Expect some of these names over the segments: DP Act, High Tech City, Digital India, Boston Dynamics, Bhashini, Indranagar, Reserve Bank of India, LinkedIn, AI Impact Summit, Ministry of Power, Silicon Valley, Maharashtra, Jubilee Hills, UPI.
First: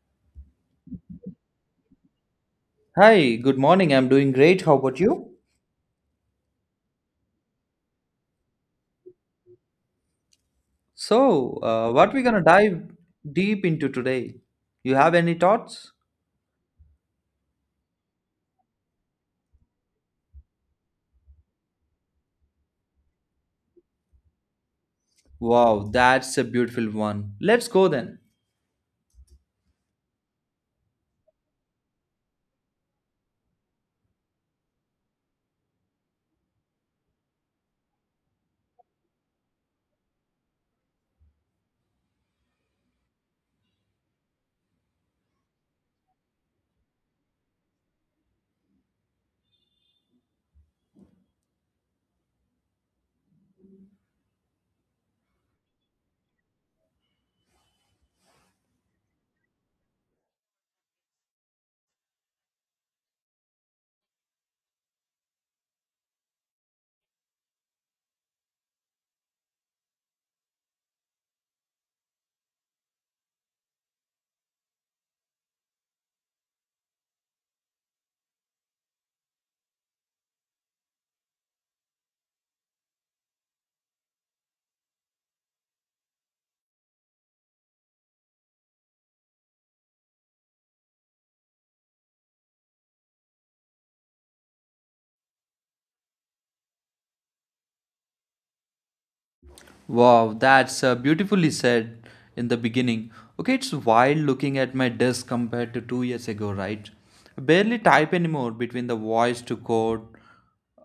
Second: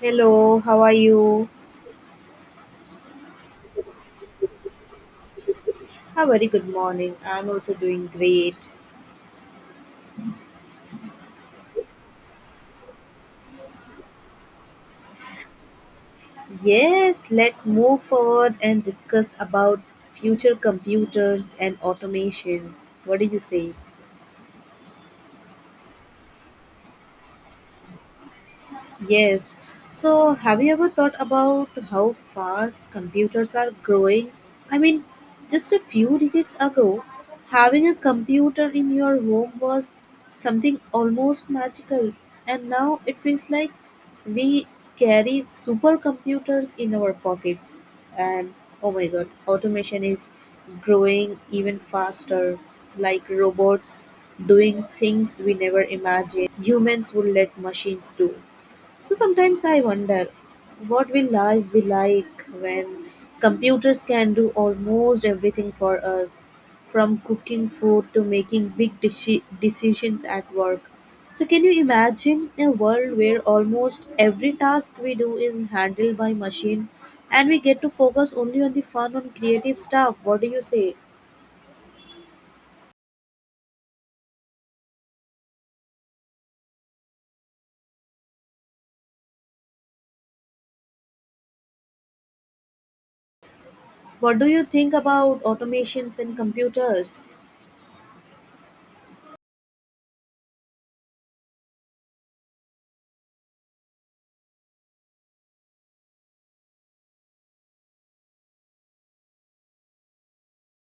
Hello, how are you? Hi, good morning. I'm doing great. How about you? A very good morning. I'm also doing great. So, what we gonna dive deep into today? You have any thoughts? Yes, let's move forward and discuss about future computers and automation. What do you say? Wow, that's a beautiful one. Let's go then. Yes. So, have you ever thought about how fast computers are growing? I mean, just a few decades ago, having a computer in your home was something almost magical, and now it feels like we carry supercomputers in our pockets. And oh my god, automation is growing even faster, like robots doing things we never imagined humans would let machines do. So sometimes I wonder what will life be like when computers can do almost everything for us, from cooking food to making big decisions at work. So can you imagine a world where almost every task we do is handled by machine and we get to focus only on the fun and creative stuff? What do you say? What do you think about automations and computers? Wow, that's beautifully said in the beginning. Okay, it's wild looking at my desk compared to 2 years ago, right? I barely type anymore between the voice to code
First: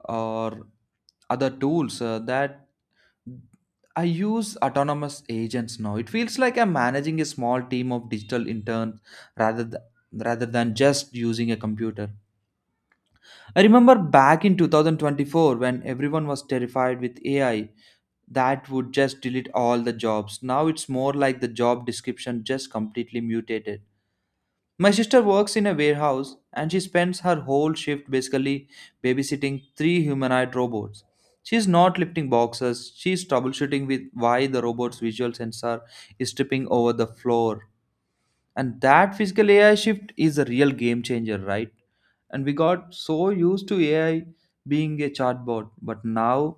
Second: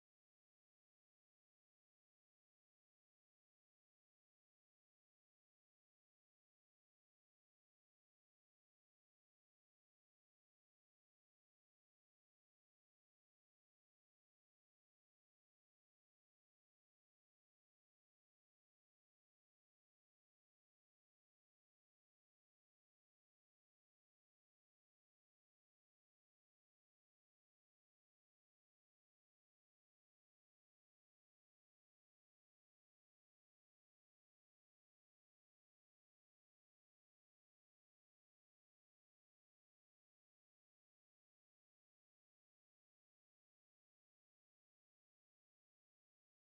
or other tools that I use autonomous agents now. It feels like I'm managing a small team of digital interns rather th- rather than just using a computer. I remember back in 2024 when everyone was terrified with AI that would just delete all the jobs. Now it's more like the job description just completely mutated. My sister works in a warehouse and she spends her whole shift basically babysitting three humanoid robots. She's not lifting boxes, she's troubleshooting with why the robot's visual sensor is tripping over the floor, and that physical ai shift is a real game changer, right? And we got so used to ai being a chatbot, but now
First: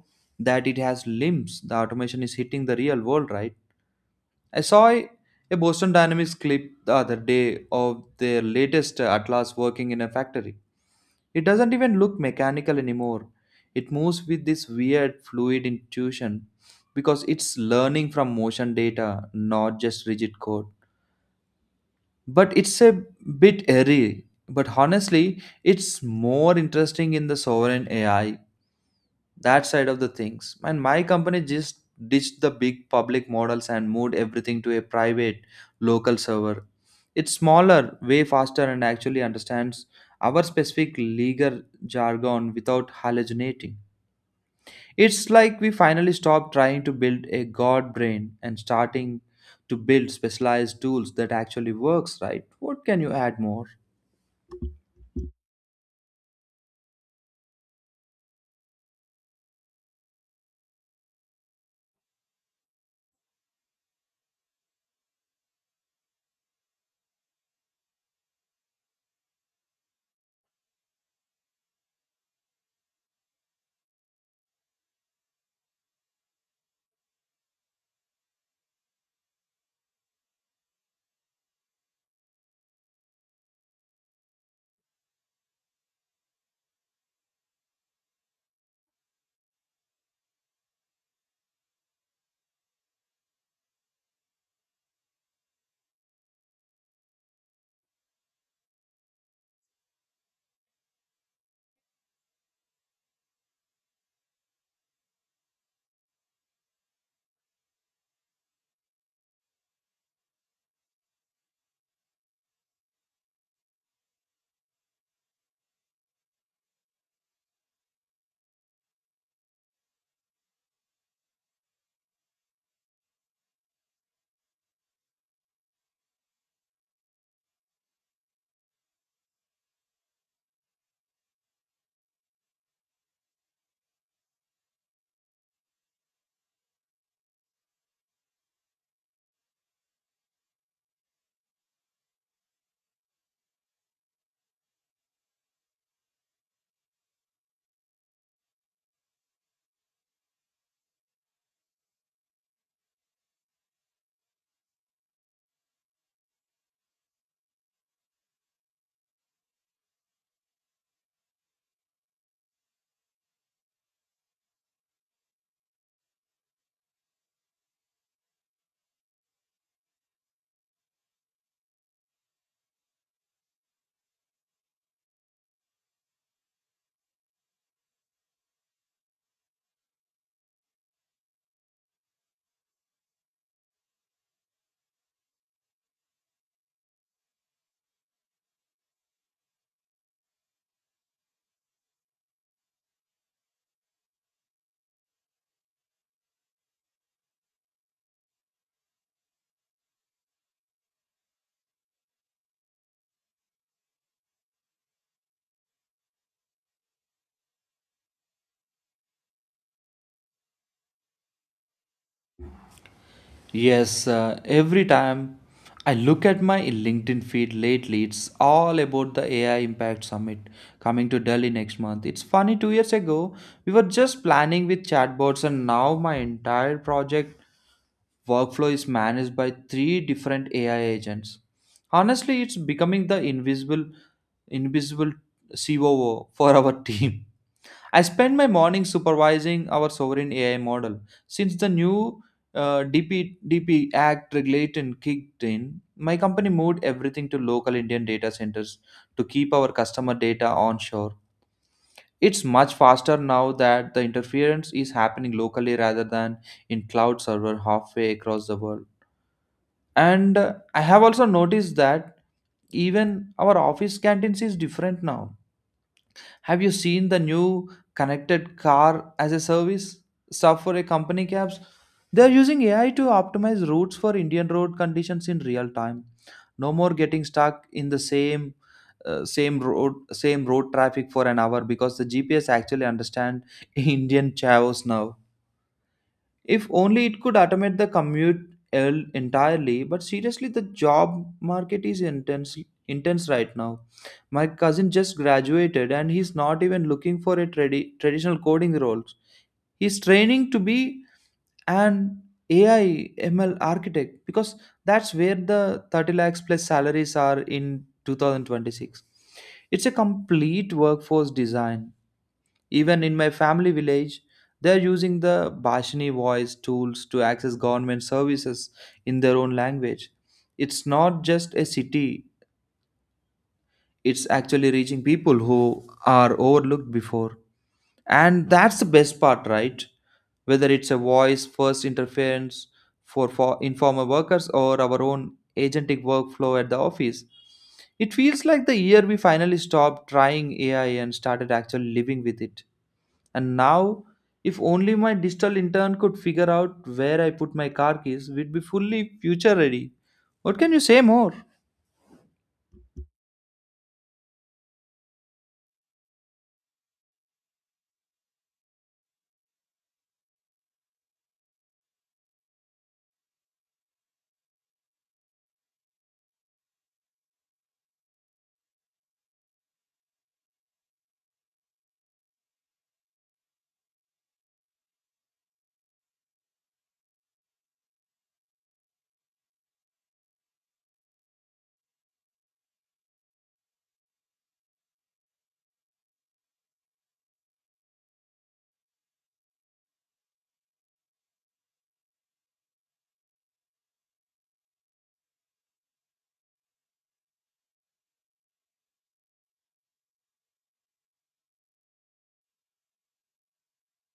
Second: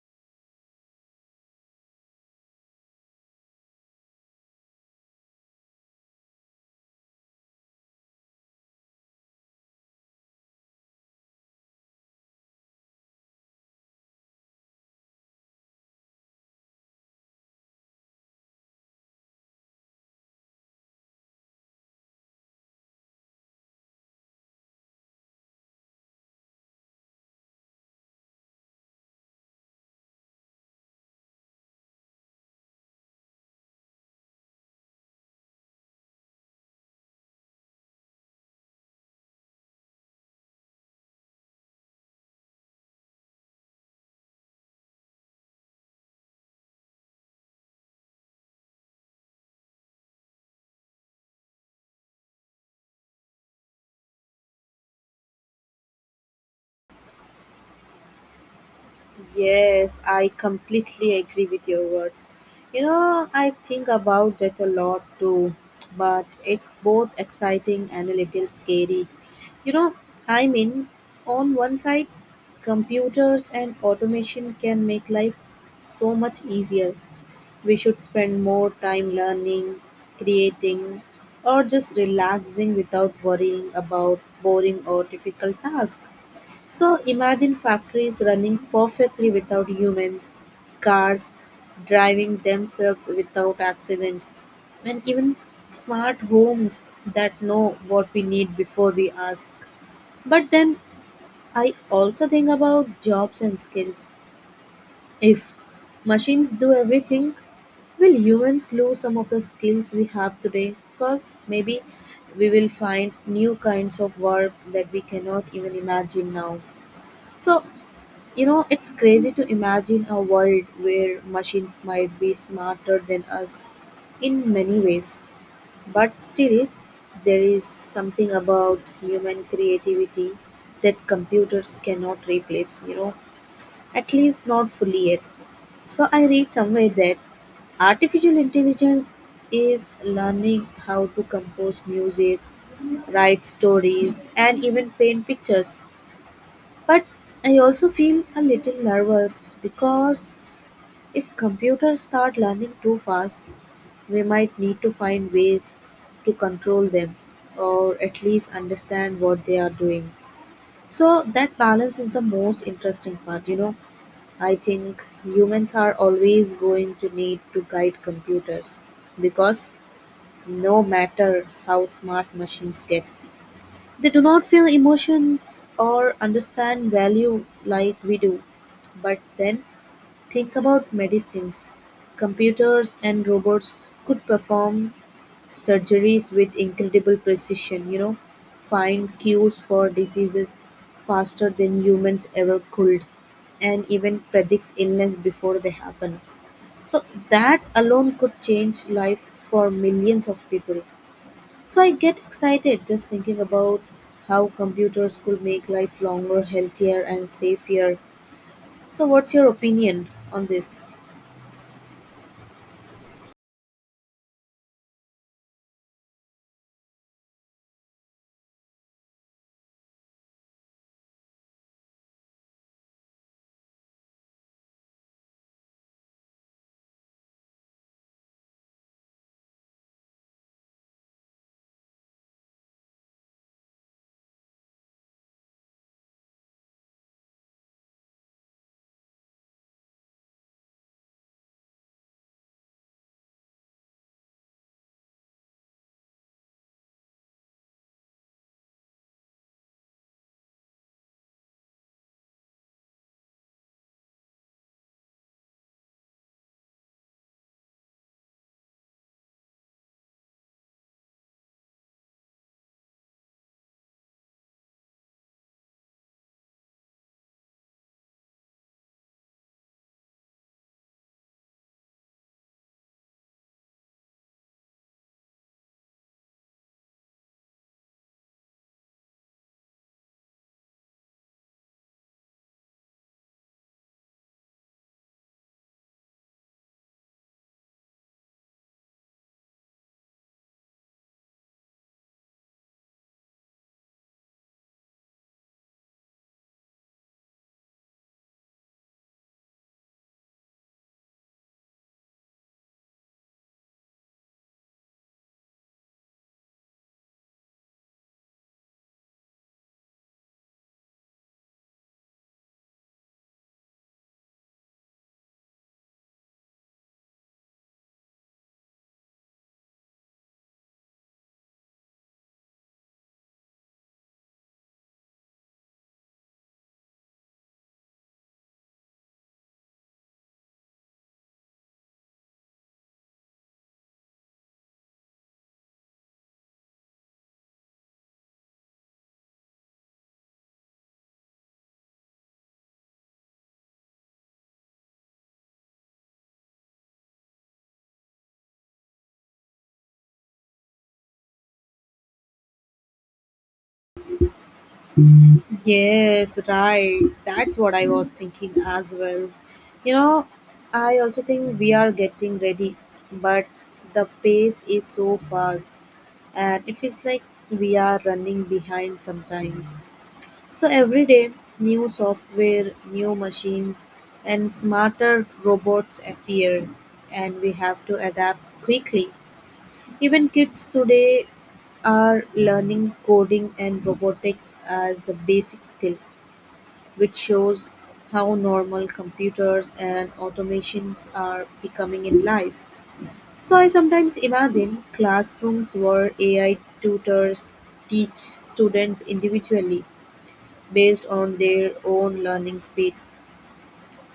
that it has limbs, the automation is hitting the real world, right? I saw a boston dynamics clip the other day of their latest atlas working in a factory. It doesn't even look mechanical anymore. It moves with this weird fluid intuition, because it's learning from motion data, not just rigid code. But it's a bit airy. But honestly, it's more interesting in the sovereign AI, that side of the things. And my company just ditched the big public models and moved everything to a private local server. It's smaller, way faster, and actually understands our specific legal jargon without hallucinating. It's like we finally stopped trying to build a god brain and starting to build specialized tools that actually works, right? What can you add more? Yes, I completely agree with your words. You know, I think about that a lot too, but it's both exciting and a little scary. You know, I mean, on one side, computers and automation can make life so much easier. We should spend more time learning, creating, or just relaxing without worrying about boring or difficult tasks. So imagine factories running perfectly without humans, cars driving themselves without accidents, and even smart homes that know what we need before we ask. But then I also think about jobs and skills. If machines do everything, will humans lose some of the skills we have today? Because maybe we will find new kinds of work that we cannot even imagine now. So, you know, it's crazy to imagine a world where machines might be smarter than us in many ways, but still, there is something about human creativity that computers cannot replace, you know, at least not fully yet. So, I read somewhere that artificial intelligence is learning how to compose music, write stories, and even paint pictures, but I also feel a little nervous because if computers start learning too fast, we might need to find ways to control them or at least understand what they are doing. So that balance is the most interesting part, you know. I think humans are always going to need to guide computers because no matter how smart machines get, they do not feel emotions or understand value like we do. But then think about medicines. Computers and robots could perform surgeries with incredible precision, you know, find cures for diseases faster than humans ever could, and even predict illness before they happen. So, that alone could change life for millions of people. So I get excited just thinking about how computers could make life longer, healthier, and safer. So, what's your opinion on this? Yes, every time I look at my LinkedIn feed lately, it's all about the AI Impact Summit coming to Delhi next month. It's funny, 2 years ago, we were just planning with chatbots, and now my entire project workflow is managed by three different AI agents. Honestly, it's becoming the invisible COO for our team. I spend my morning supervising our sovereign AI model. Since the new DP Act regulation kicked in, my company moved everything to local Indian data centers to keep our customer data onshore. It's much faster now that the interference is happening locally rather than in cloud server halfway across the world. And I have also noticed that even our office canteens is different now. Have you seen the new connected car as a service stuff for a company cabs? They are using ai to optimize routes for indian road conditions in real time. No more getting stuck in the same road traffic for an hour because the gps actually understand indian chavos now. If only it could automate the commute entirely. But seriously, the job market is intense right now. My cousin just graduated and he's not even looking for a traditional coding roles. He's training to be an AI ML architect because that's where the 30 lakhs plus salaries are in 2026. It's a complete workforce design. Even in my family village, they are using the Bhashini voice tools to access government services in their own language. It's not just a city, it's actually reaching people who are overlooked before. And that's the best part, right? Whether it's a voice first interference for informal workers or our own agentic workflow at the office, it feels like the year we finally stopped trying AI and started actually living with it. And now, if only my digital intern could figure out where I put my car keys, we'd be fully future ready. What can you say more? Yes, right. That's what I was thinking as well. You know, I also think we are getting ready, but the pace is so fast, and it feels like we are running behind sometimes. So every day, new software, new machines, and smarter robots appear, and we have to adapt quickly. Even kids today are learning coding and robotics as a basic skill, which shows how normal computers and automations are becoming in life. So I sometimes imagine classrooms where AI tutors teach students individually based on their own learning speed,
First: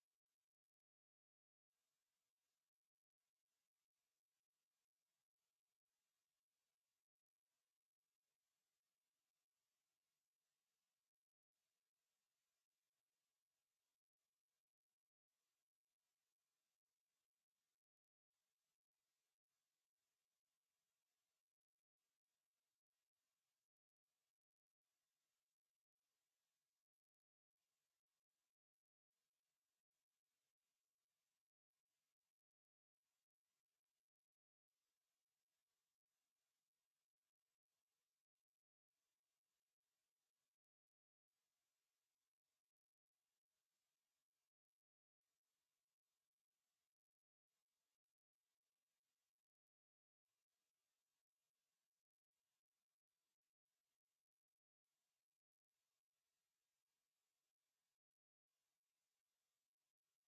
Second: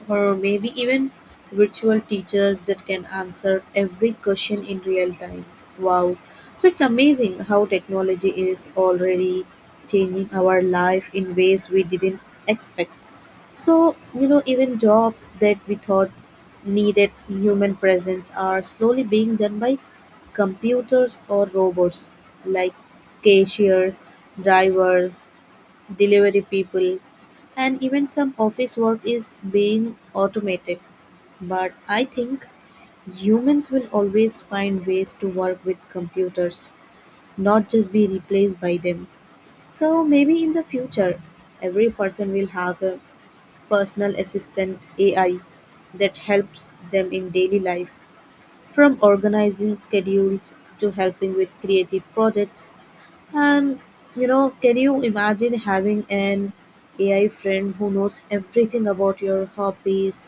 or maybe even virtual teachers that can answer every question in real time. Wow. So it's amazing how technology is already changing our life in ways we didn't expect. So, you know, even jobs that we thought needed human presence are slowly being done by computers or robots, like cashiers, drivers, delivery people, and even some office work is being automated. But I think humans will always find ways to work with computers, not just be replaced by them. So maybe in the future, every person will have a personal assistant AI that helps them in daily life, from organizing schedules to helping with creative projects. And you know, can you imagine having an AI friend who knows everything about your hobbies,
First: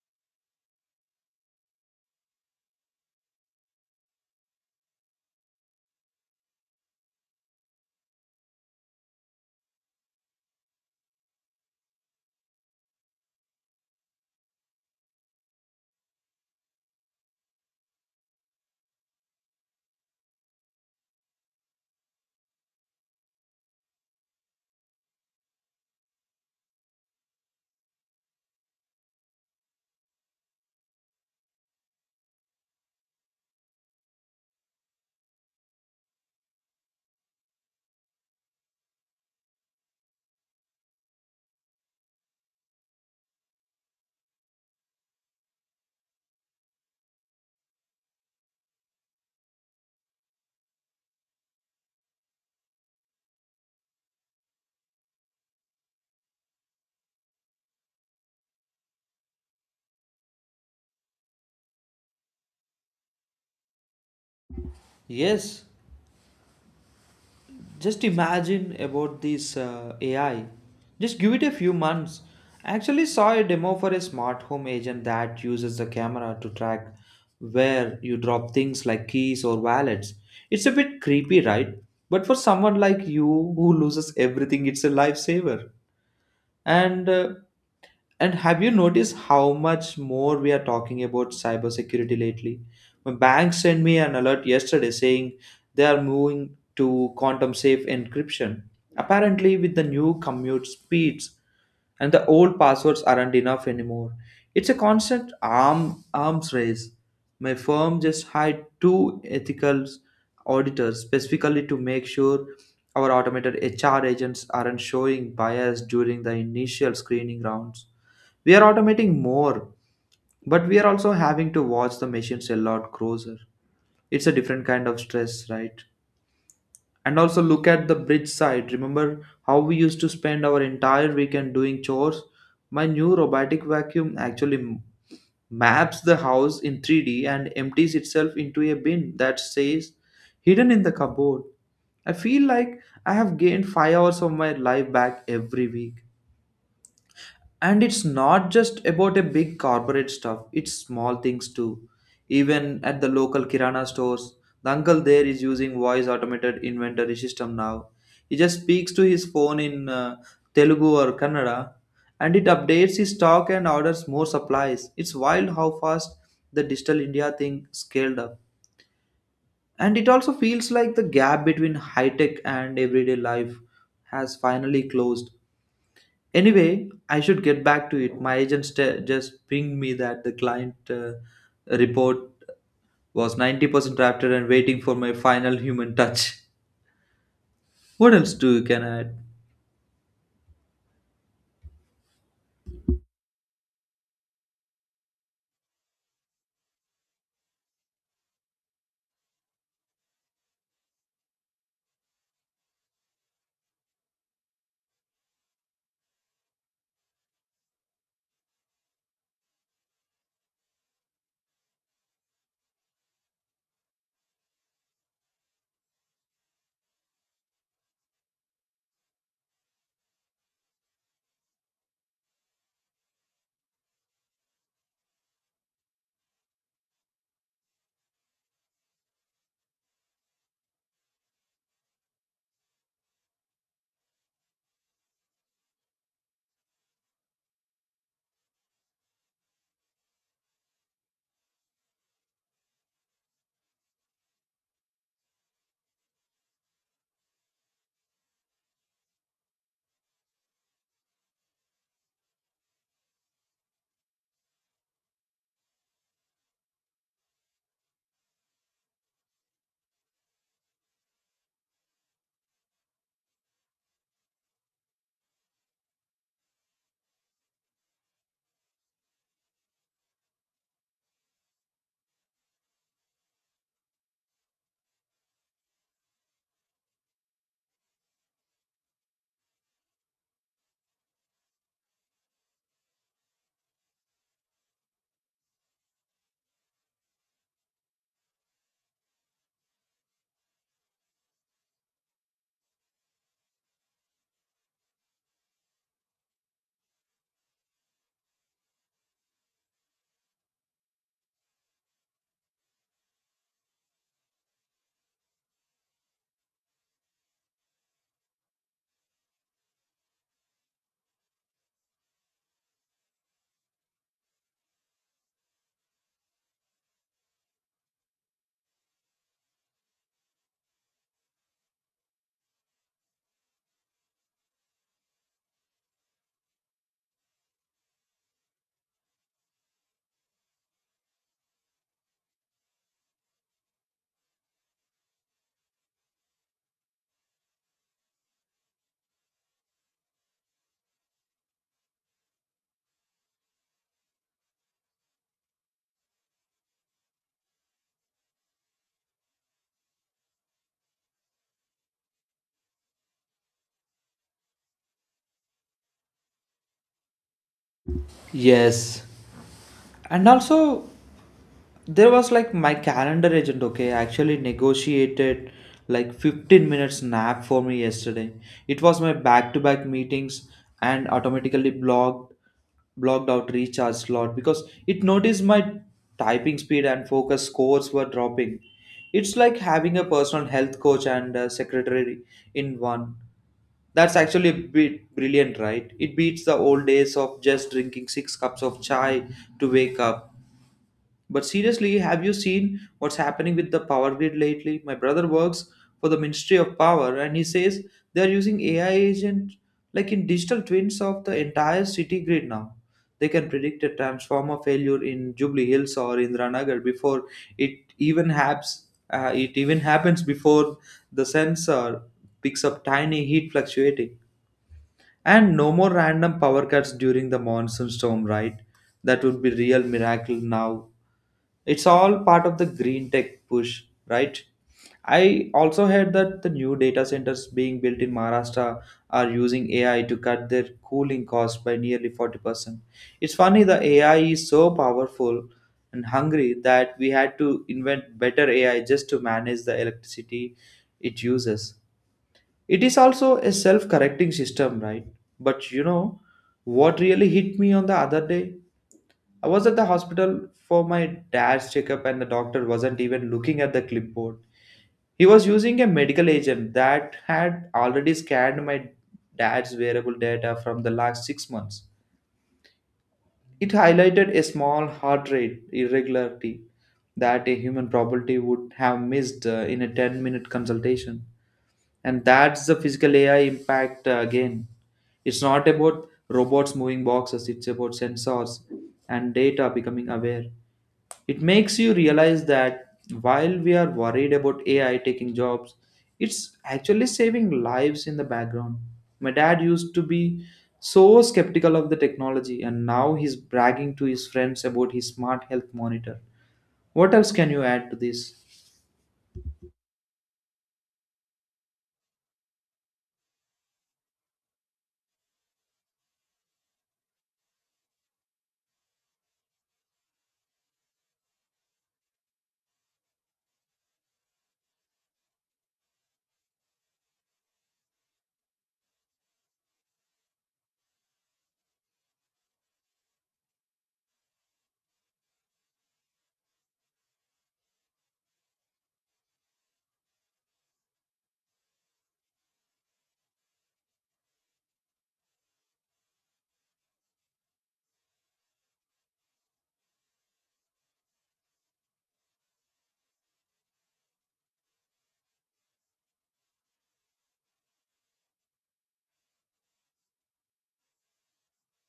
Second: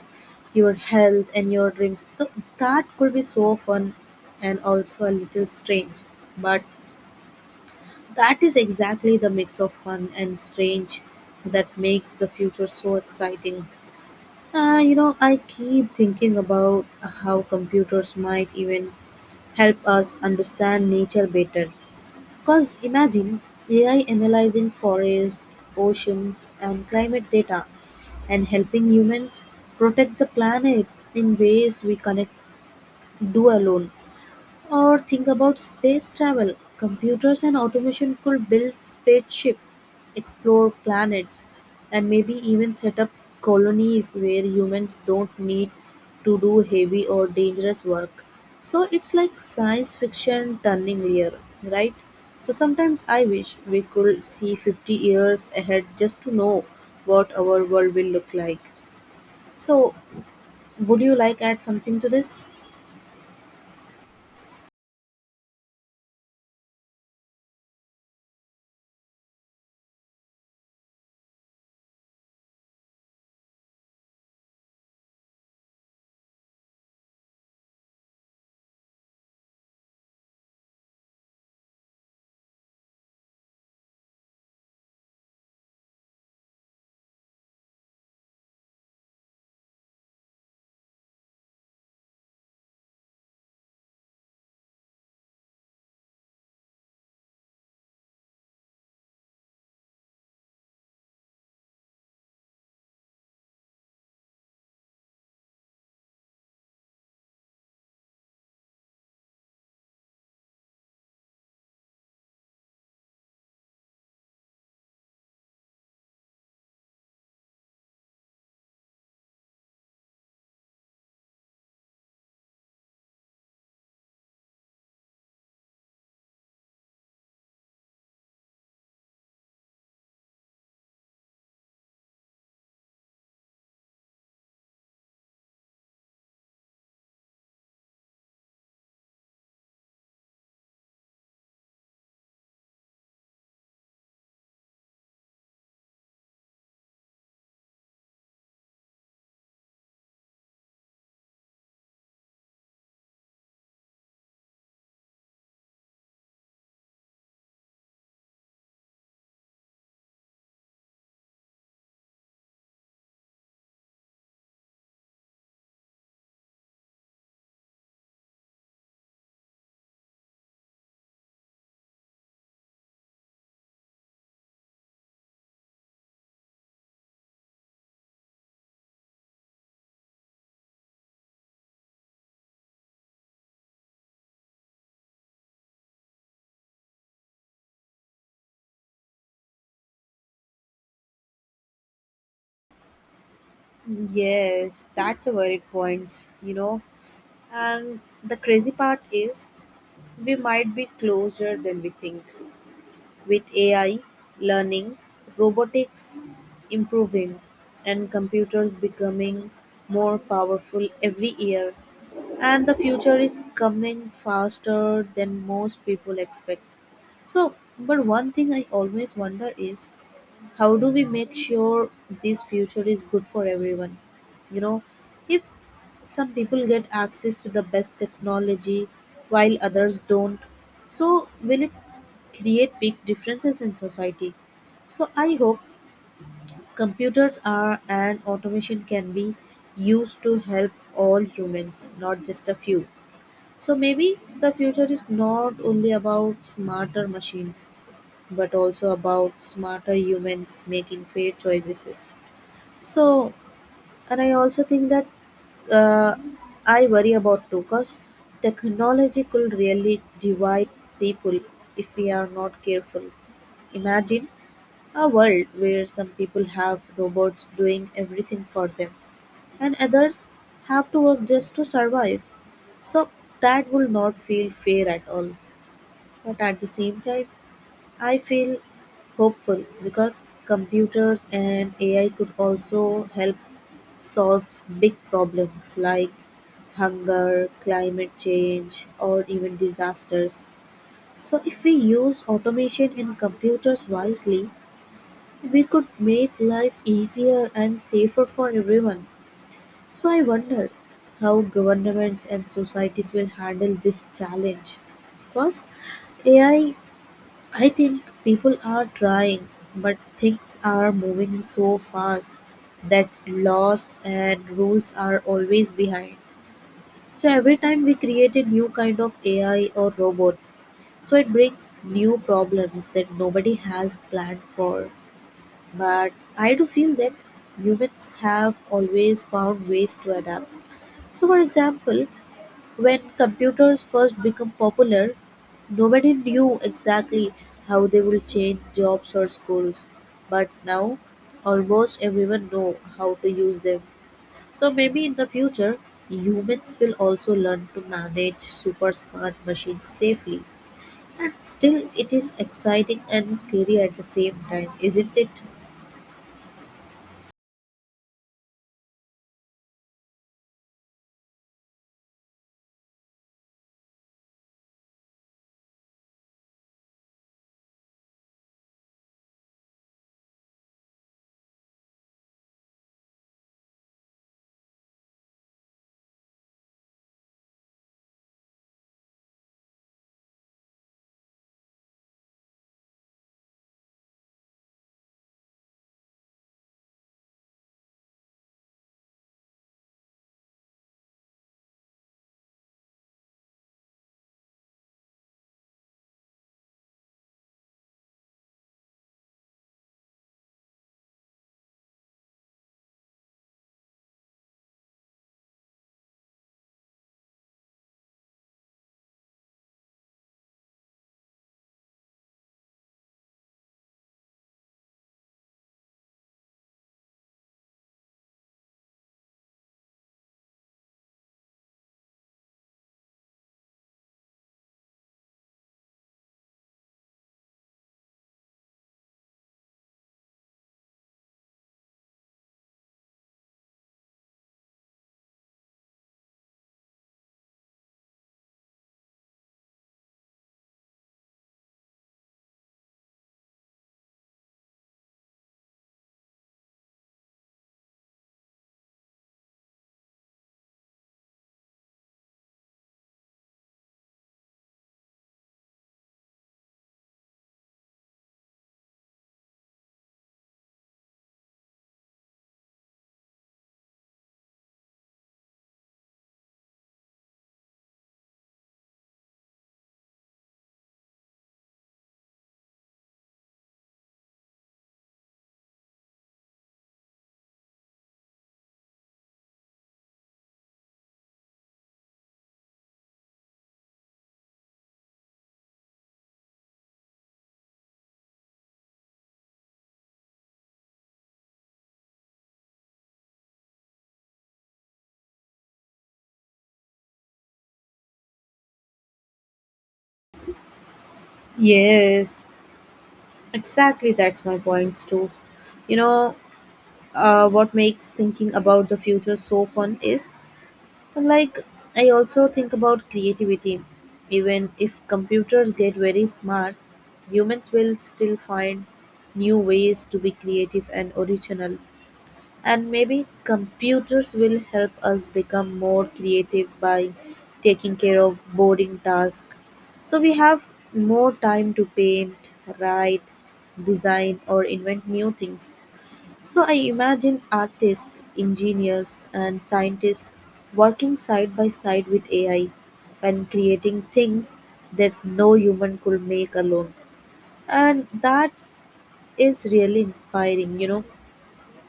your health, and your dreams? That could be so fun and also a little strange, but that is exactly the mix of fun and strange that makes the future so exciting. You know, I keep thinking about how computers might even help us understand nature better. Because imagine AI analyzing forests, oceans, and climate data and helping humans protect the planet in ways we connect do alone. Or think about space travel: computers and automation could build spaceships, explore planets, and maybe even set up colonies where humans don't need to do heavy or dangerous work. So it's like science fiction turning real, right? So sometimes I wish we could see 50 years ahead just to know what our world will look like. So would you like add something to this? Yes, just imagine about this AI. Just give it a few months. I actually saw a demo for a smart home agent that uses the camera to track where you drop things like keys or wallets. It's a bit creepy, right? But for someone like you who loses everything, it's a lifesaver. and uh, and have you noticed how much more we are talking about cybersecurity lately? My bank sent me an alert yesterday saying they are moving to quantum safe encryption. Apparently, with the new commute speeds, and the old passwords aren't enough anymore. It's a constant arms race. My firm just hired two ethical auditors specifically to make sure our automated HR agents aren't showing bias during the initial screening rounds. We are automating more, but we are also having to watch the machines a lot closer. It's a different kind of stress, right? And also look at the bridge side. Remember how we used to spend our entire weekend doing chores? My new robotic vacuum actually maps the house in 3D and empties itself into a bin that says hidden in the cupboard. I feel like I have gained 5 hours of my life back every week. And it's not just about a big corporate stuff, it's small things too. Even at the local kirana stores, the uncle there is using voice automated inventory system now. He just speaks to his phone in telugu or kannada, and it updates his stock and orders more supplies. It's wild how fast the digital india thing scaled up. And it also feels like the gap between high tech and everyday life has finally closed. Anyway, I should get back to it. My agent just pinged me that the client report was 90% drafted and waiting for my final human touch. What else do you can add? Yes, that's a valid point, you know. And the crazy part is we might be closer than we think. With AI, learning, robotics improving, and computers becoming more powerful every year. And the future is coming faster than most people expect. So, but one thing I always wonder is, how do we make sure this future is good for everyone? You know, if some people get access to the best technology while others don't, so will it create big differences in society? So I hope computers are and automation can be used to help all humans, not just a few. So maybe the future is not only about smarter machines but also about smarter humans making fair choices. So, and I also think that, uh, I worry about too, because technology could really divide people if we are not careful. Imagine a world where some people have robots doing everything for them, and others have to work just to survive. So that will not feel fair at all. But at the same time, I feel hopeful because computers and AI could also help solve big problems like hunger, climate change, or even disasters. So, if we use automation and computers wisely, we could make life easier and safer for everyone. So, I wonder how governments and societies will handle this challenge, because AI, I think people are trying, but things are moving so fast that laws and rules are always behind. So every time we create a new kind of AI or robot, so it brings new problems that nobody has planned for. But I do feel that humans have always found ways to adapt. So, for example, when computers first became popular, nobody knew exactly how they will change jobs or schools, but now almost everyone know how to use them. So maybe in the future, humans will also learn to manage super smart machines safely. And still, it is exciting and scary at the same time, isn't it? Yes. And also, there was like my calendar agent, okay, actually negotiated like 15 minutes nap for me yesterday. It was my back to back meetings and automatically blocked out recharge slot because it noticed my typing speed and focus scores were dropping. It's like having a personal health coach and a secretary in one. That's actually a bit brilliant, right? It beats the old days of just drinking six cups of chai to wake up. But seriously, have you seen what's happening with the power grid lately? My brother works for the Ministry of Power, and he says they are using AI agents like in digital twins of the entire city grid now. They can predict a transformer failure in Jubilee Hills or Indranagar before it even happens. It even happens before the sensor picks up tiny heat fluctuating. And no more random power cuts during the monsoon storm, right? That would be real miracle now. It's all part of the green tech push, right? I also heard that the new data centers being built in Maharashtra are using AI to cut their cooling cost by nearly 40%. It's funny, the AI is so powerful and hungry that we had to invent better AI just to manage the electricity it uses. It is also a self correcting system, right? But you know what really hit me on the other day? I was at the hospital for my dad's checkup, and the doctor wasn't even looking at the clipboard. He was using a medical agent that had already scanned my dad's wearable data from the last 6 months. It highlighted a small heart rate irregularity that a human probability would have missed in a 10-minute consultation. And that's the physical ai impact again. It's not about robots moving boxes, it's about sensors and data becoming aware. It makes you realize that while we are worried about ai taking jobs, it's actually saving lives in the background. My dad used to be so skeptical of the technology, and now he's bragging to his friends about his smart health monitor. What else can you add to this? Yes, exactly. That's my points too. You know, what makes thinking about the future so fun is, like, I also think about creativity. Even if computers get very smart, humans will still find new ways to be creative and original. And maybe computers will help us become more creative by taking care of boring tasks. So we have more time to paint, write, design, or invent new things. So I imagine artists, engineers, and scientists working side by side with AI and creating things that no human could make alone. And that is really inspiring, you know.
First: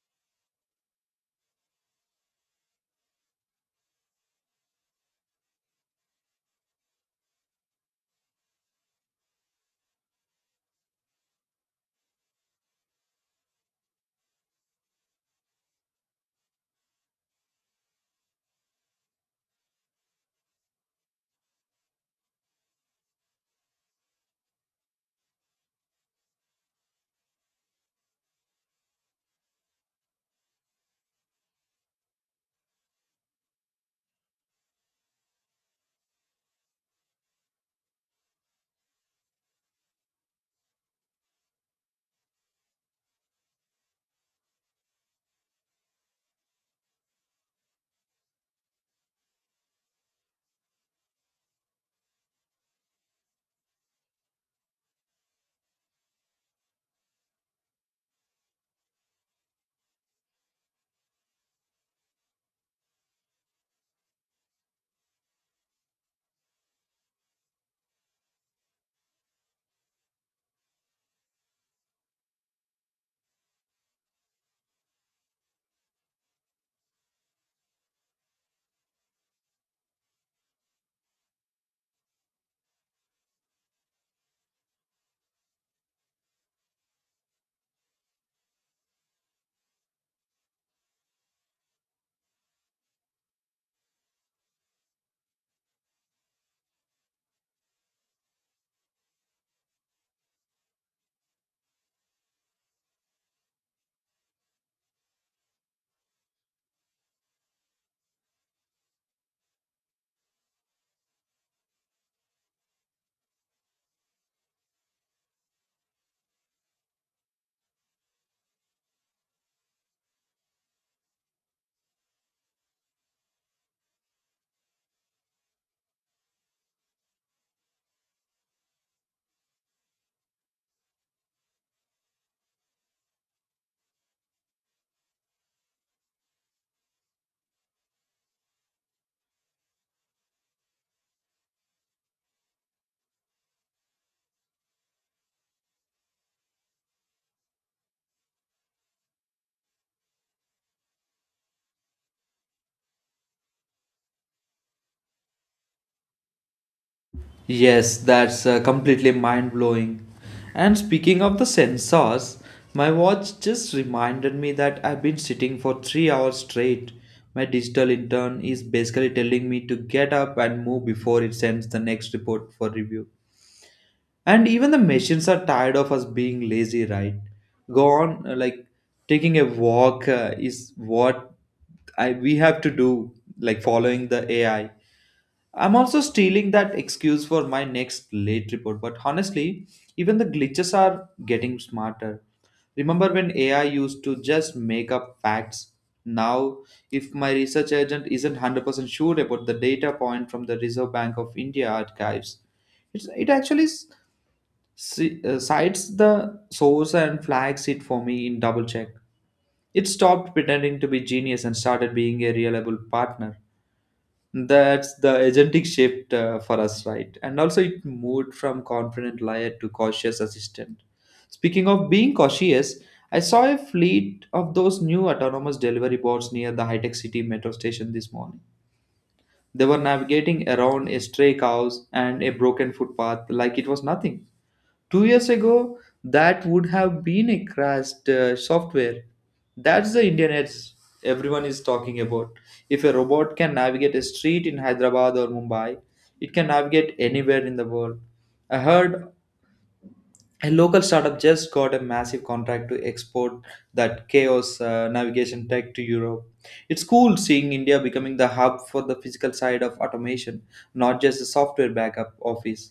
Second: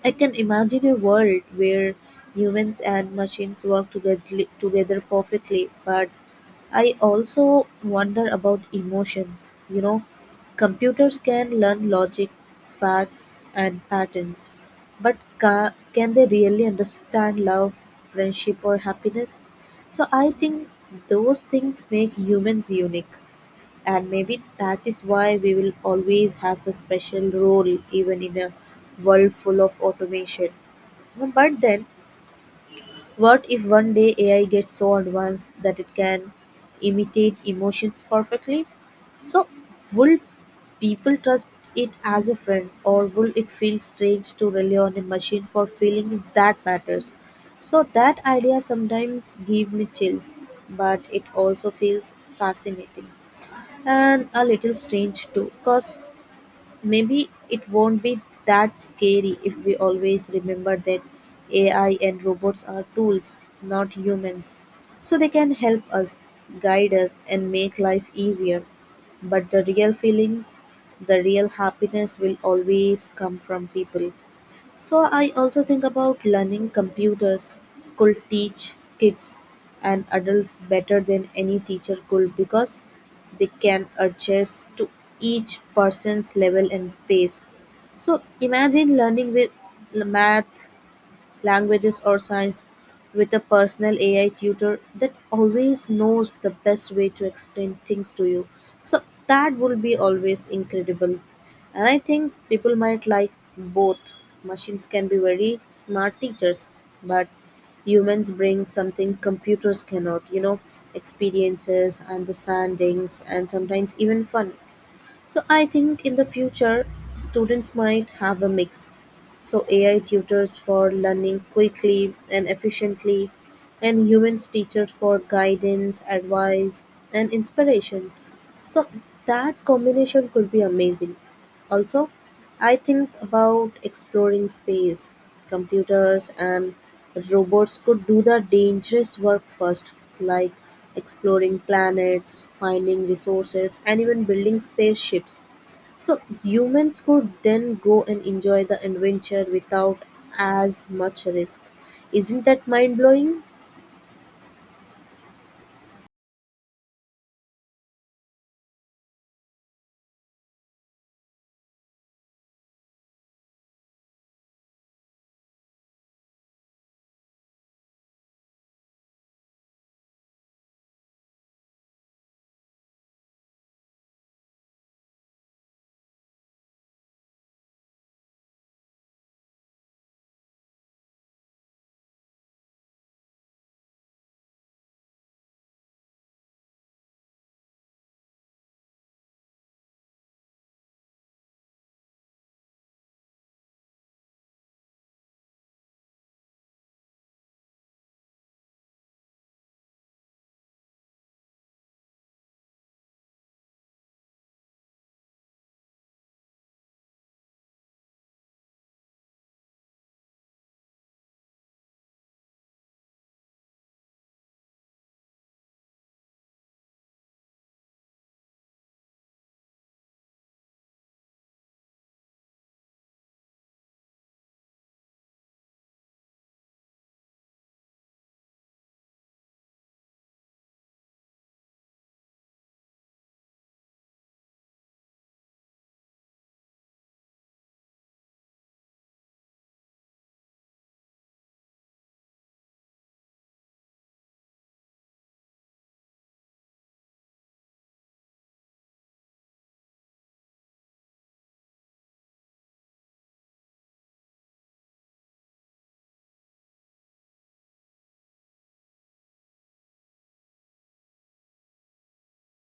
I can imagine a world where humans and machines work together, together perfectly, but I also wonder about emotions. You know, computers can learn logic, facts, and patterns, but can they really understand love, friendship, or happiness? So I think those things make humans unique. And maybe that is why we will always have a special role even in a world full of automation. But then, what if one day AI gets so advanced that it can imitate emotions perfectly? So, will people trust it as a friend, or will it feel strange to rely on a machine for feelings that matters? So that idea sometimes gives me chills, but it also feels fascinating. And a little strange too, because maybe it won't be that scary if we always remember that AI and robots are tools, not humans. So they can help us, guide us, and make life easier. But the real feelings, the real happiness will always come from people. So I also think about learning. Computers could teach kids and adults better than any teacher could, because they can adjust to each person's level and pace. So imagine learning with math, languages, or science with a personal AI tutor that always knows the best way to explain things to you. So that would be always incredible. And I think people might like both. Machines can be very smart teachers, but humans bring something computers cannot, you know, experiences, understandings, and sometimes even fun. So I think in the future, students might have a mix. So AI tutors for learning quickly and efficiently, and humans teachers for guidance, advice, and inspiration. So that combination could be amazing. Also, I think about exploring space. Computers and robots could do the dangerous work first, like exploring planets, finding resources, and even building spaceships. So humans could then go and enjoy the adventure without as much risk. Isn't that mind blowing? Yes, that's completely mind blowing. And speaking of the sensors, my watch just reminded me that I've been sitting for 3 hours straight. My digital intern is basically telling me to get up and move before it sends the next report for review. And even the machines are tired of us being lazy, right? Go on, like taking a walk is what I we have to do, like following the AI. I'm also stealing that excuse for my next late report, but honestly, even the glitches are getting smarter. Remember when AI used to just make up facts? Now, if my research agent isn't 100% sure about the data point from the Reserve Bank of India archives, it actually cites the source and flags it for me in double check. It stopped pretending to be genius and started being a reliable partner. That's the agentic shift for us, right? And also, it moved from confident liar to cautious assistant. Speaking of being cautious, I saw a fleet of those new autonomous delivery bots near the high tech city metro station this morning. They were navigating around a stray cows and a broken footpath like it was nothing. 2 years ago that would have been a crashed software. That's the indian edge everyone is talking about. If a robot can navigate a street in hyderabad or mumbai, it can navigate anywhere in the world. I heard a local startup just got a massive contract to export that chaos navigation tech to europe. It's cool seeing india becoming the hub for the physical side of automation, not just the software backup office.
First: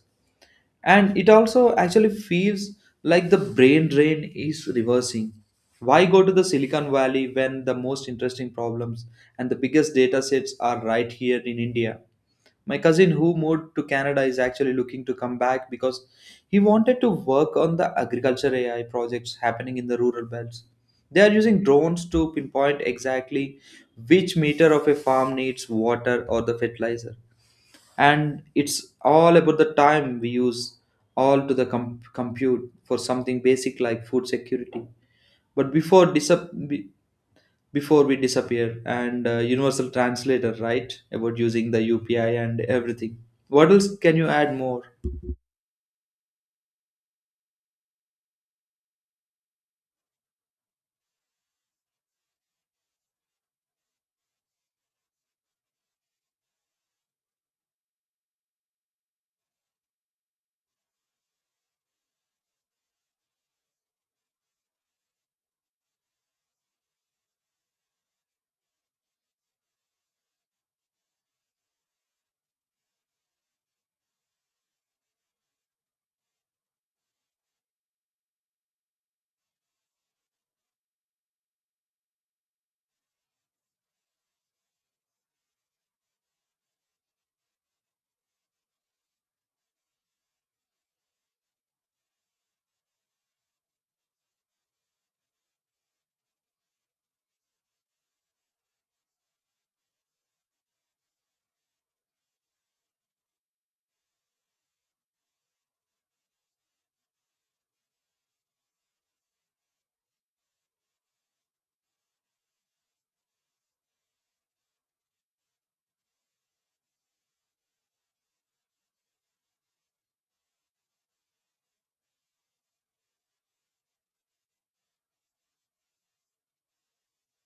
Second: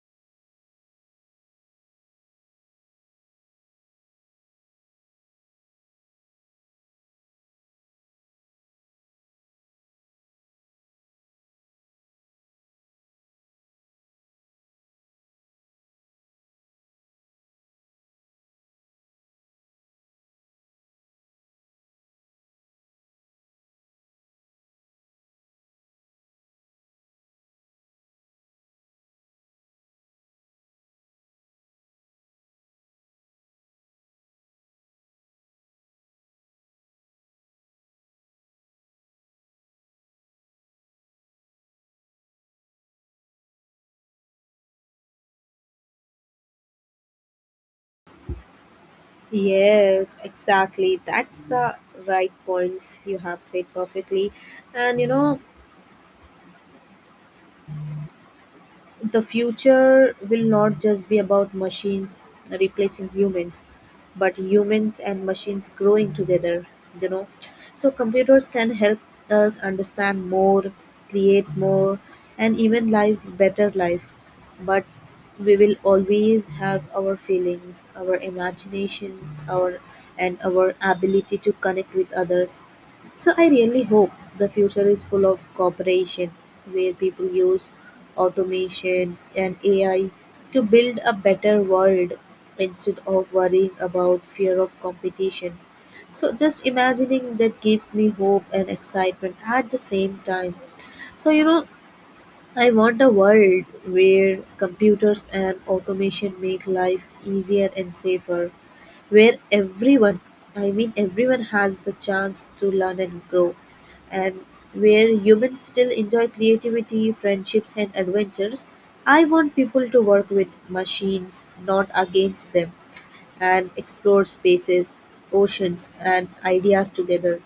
And it also actually feels like the brain drain is reversing. Why go to the silicon valley when the most interesting problems and the biggest data sets are right here in india? My cousin who moved to canada is actually looking to come back because he wanted to work on the agriculture ai projects happening in the rural belts. They are using drones to pinpoint exactly which meter of a farm needs water or the fertilizer. And it's all about the time we use all to the compute for something basic like food security. But before we disappear and universal translator right about using the upi and everything, what else can you add more? Yes, exactly. That's the right points you have said perfectly. And you know, the future will not just be about machines replacing humans but humans and machines growing together, you know, so computers can help us understand more, create more, and even live better life. But we will always have our feelings, our imaginations, our and our ability to connect with others. So I really hope the future is full of cooperation where people use automation and AI to build a better world instead of worrying about fear of competition. So just imagining that gives me hope and excitement at the same time. So you know, I want a world where computers and automation make life easier and safer, where everyone, I mean everyone, has the chance to learn and grow, and where humans still enjoy creativity, friendships, and adventures. I want people to work with machines, not against them, and explore spaces, oceans, and ideas together.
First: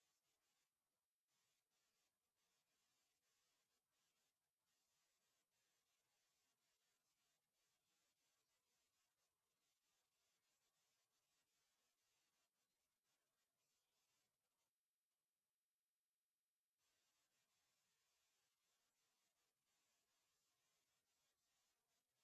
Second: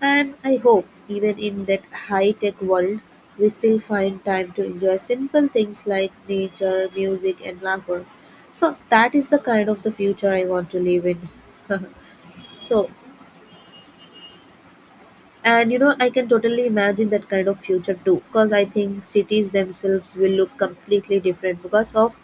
And I hope, even in that high tech world, we still find time to enjoy simple things like nature, music, and laughter. So that is the kind of the future I want to live in. So, and you know, I can totally imagine that kind of future too, because I think cities themselves will look completely different because of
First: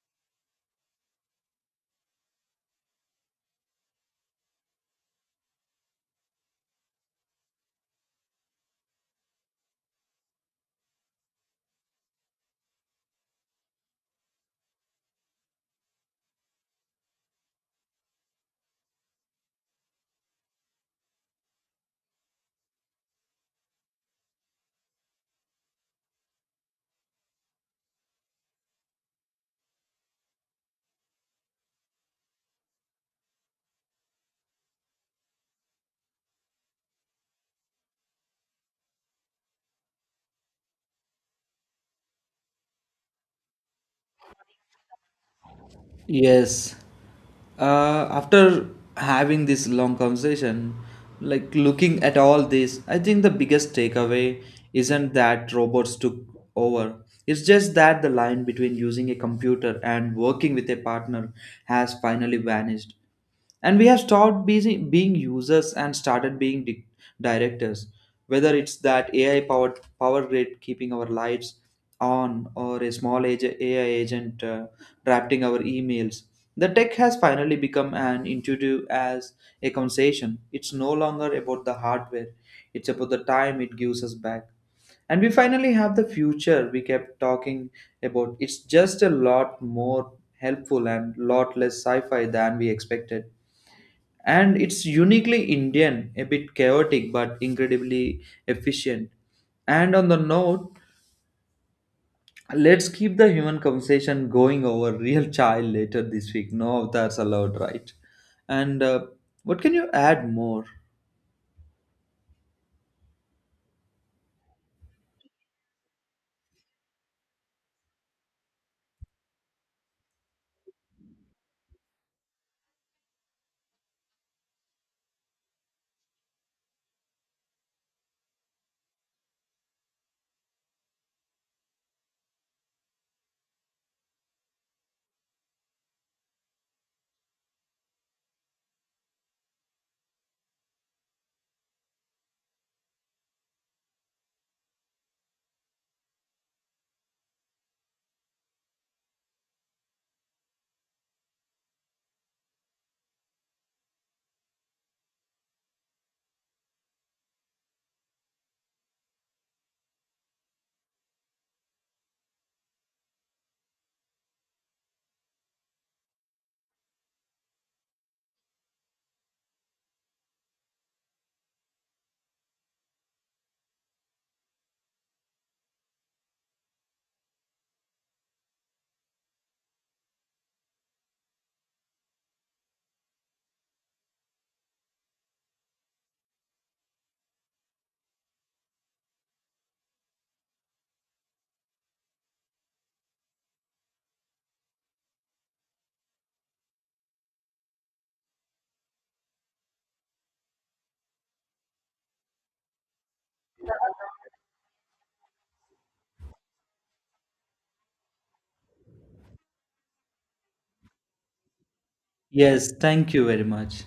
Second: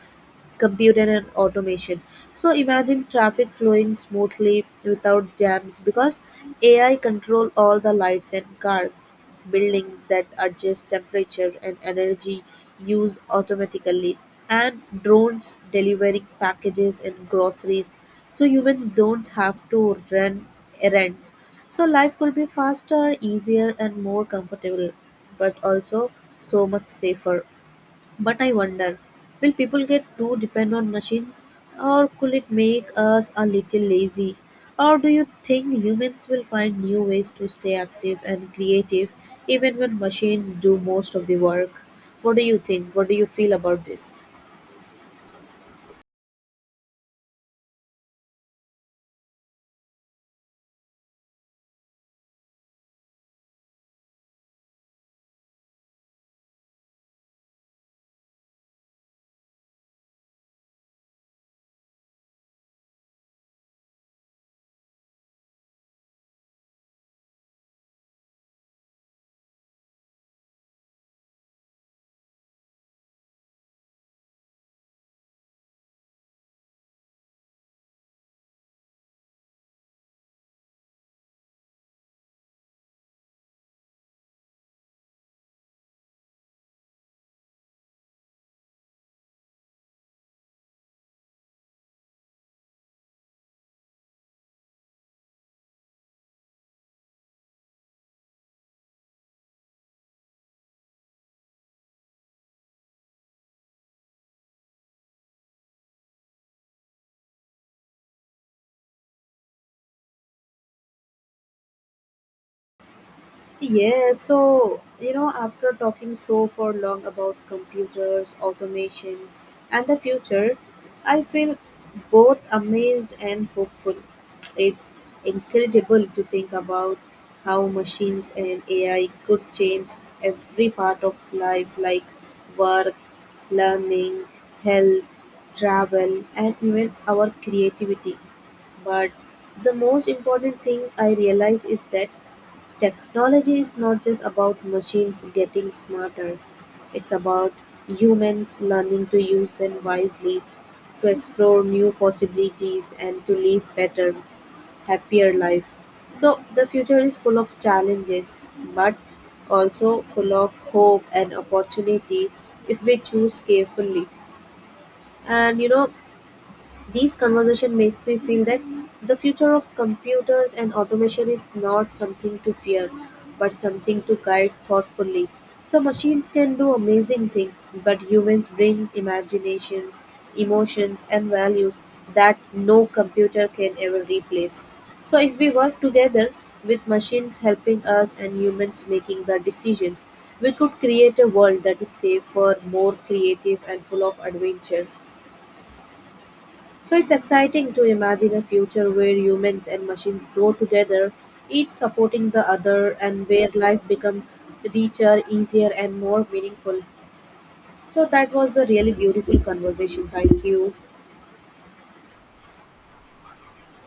computer and automation. So imagine traffic flowing smoothly without jams because AI control all the lights and cars, buildings that adjust temperature and energy use automatically, and drones delivering packages and groceries. So humans don't have to run errands. So life could be faster, easier and more comfortable, but also so much safer. But I wonder, will people get too dependent on machines, or could it make us a little lazy? Or do you think humans will find new ways to stay active and creative even when machines do most of the work? What do you think? What do you feel about this? Yes. After having this long conversation, like looking at all this, I think the biggest takeaway isn't that robots took over. It's just that the line between using a computer and working with a partner has finally vanished, and we have stopped busy being users and started being directors. Whether it's that ai powered power grid keeping our lights on, or a small ai agent drafting our emails, the tech has finally become an intuitive as a conversation. It's no longer about the hardware, it's about the time it gives us back. And we finally have the future we kept talking about. It's just a lot more helpful and lot less sci-fi than we expected. And it's uniquely Indian, a bit chaotic but incredibly efficient. And on the note, let's keep the human conversation going over real child later this week. No, that's allowed, right? And what can you add more? Yes, so you know, after talking so for long about computers, automation, and the future, I feel both amazed and hopeful. It's incredible to think about how machines and AI could change every part of life, like work, learning, health, travel, and even our creativity. But the most important thing I realize is that technology is not just about machines getting smarter, it's about humans learning to use them wisely, to explore new possibilities, and to live better, happier life. So the future is full of challenges, but also full of hope and opportunity if we choose carefully. And you know, these conversation makes me feel that the future of computers and automation is not something to fear, but something to guide thoughtfully. So machines can do amazing things, but humans bring imaginations, emotions and values that no computer can ever replace. So if we work together, with machines helping us and humans making the decisions, we could create a world that is safer, more creative and full of adventure. So it's exciting to imagine a future where humans and machines grow together, each supporting the other, and where life becomes richer, easier, and more meaningful. So that was a really beautiful conversation. Thank you. Yes, thank you very much.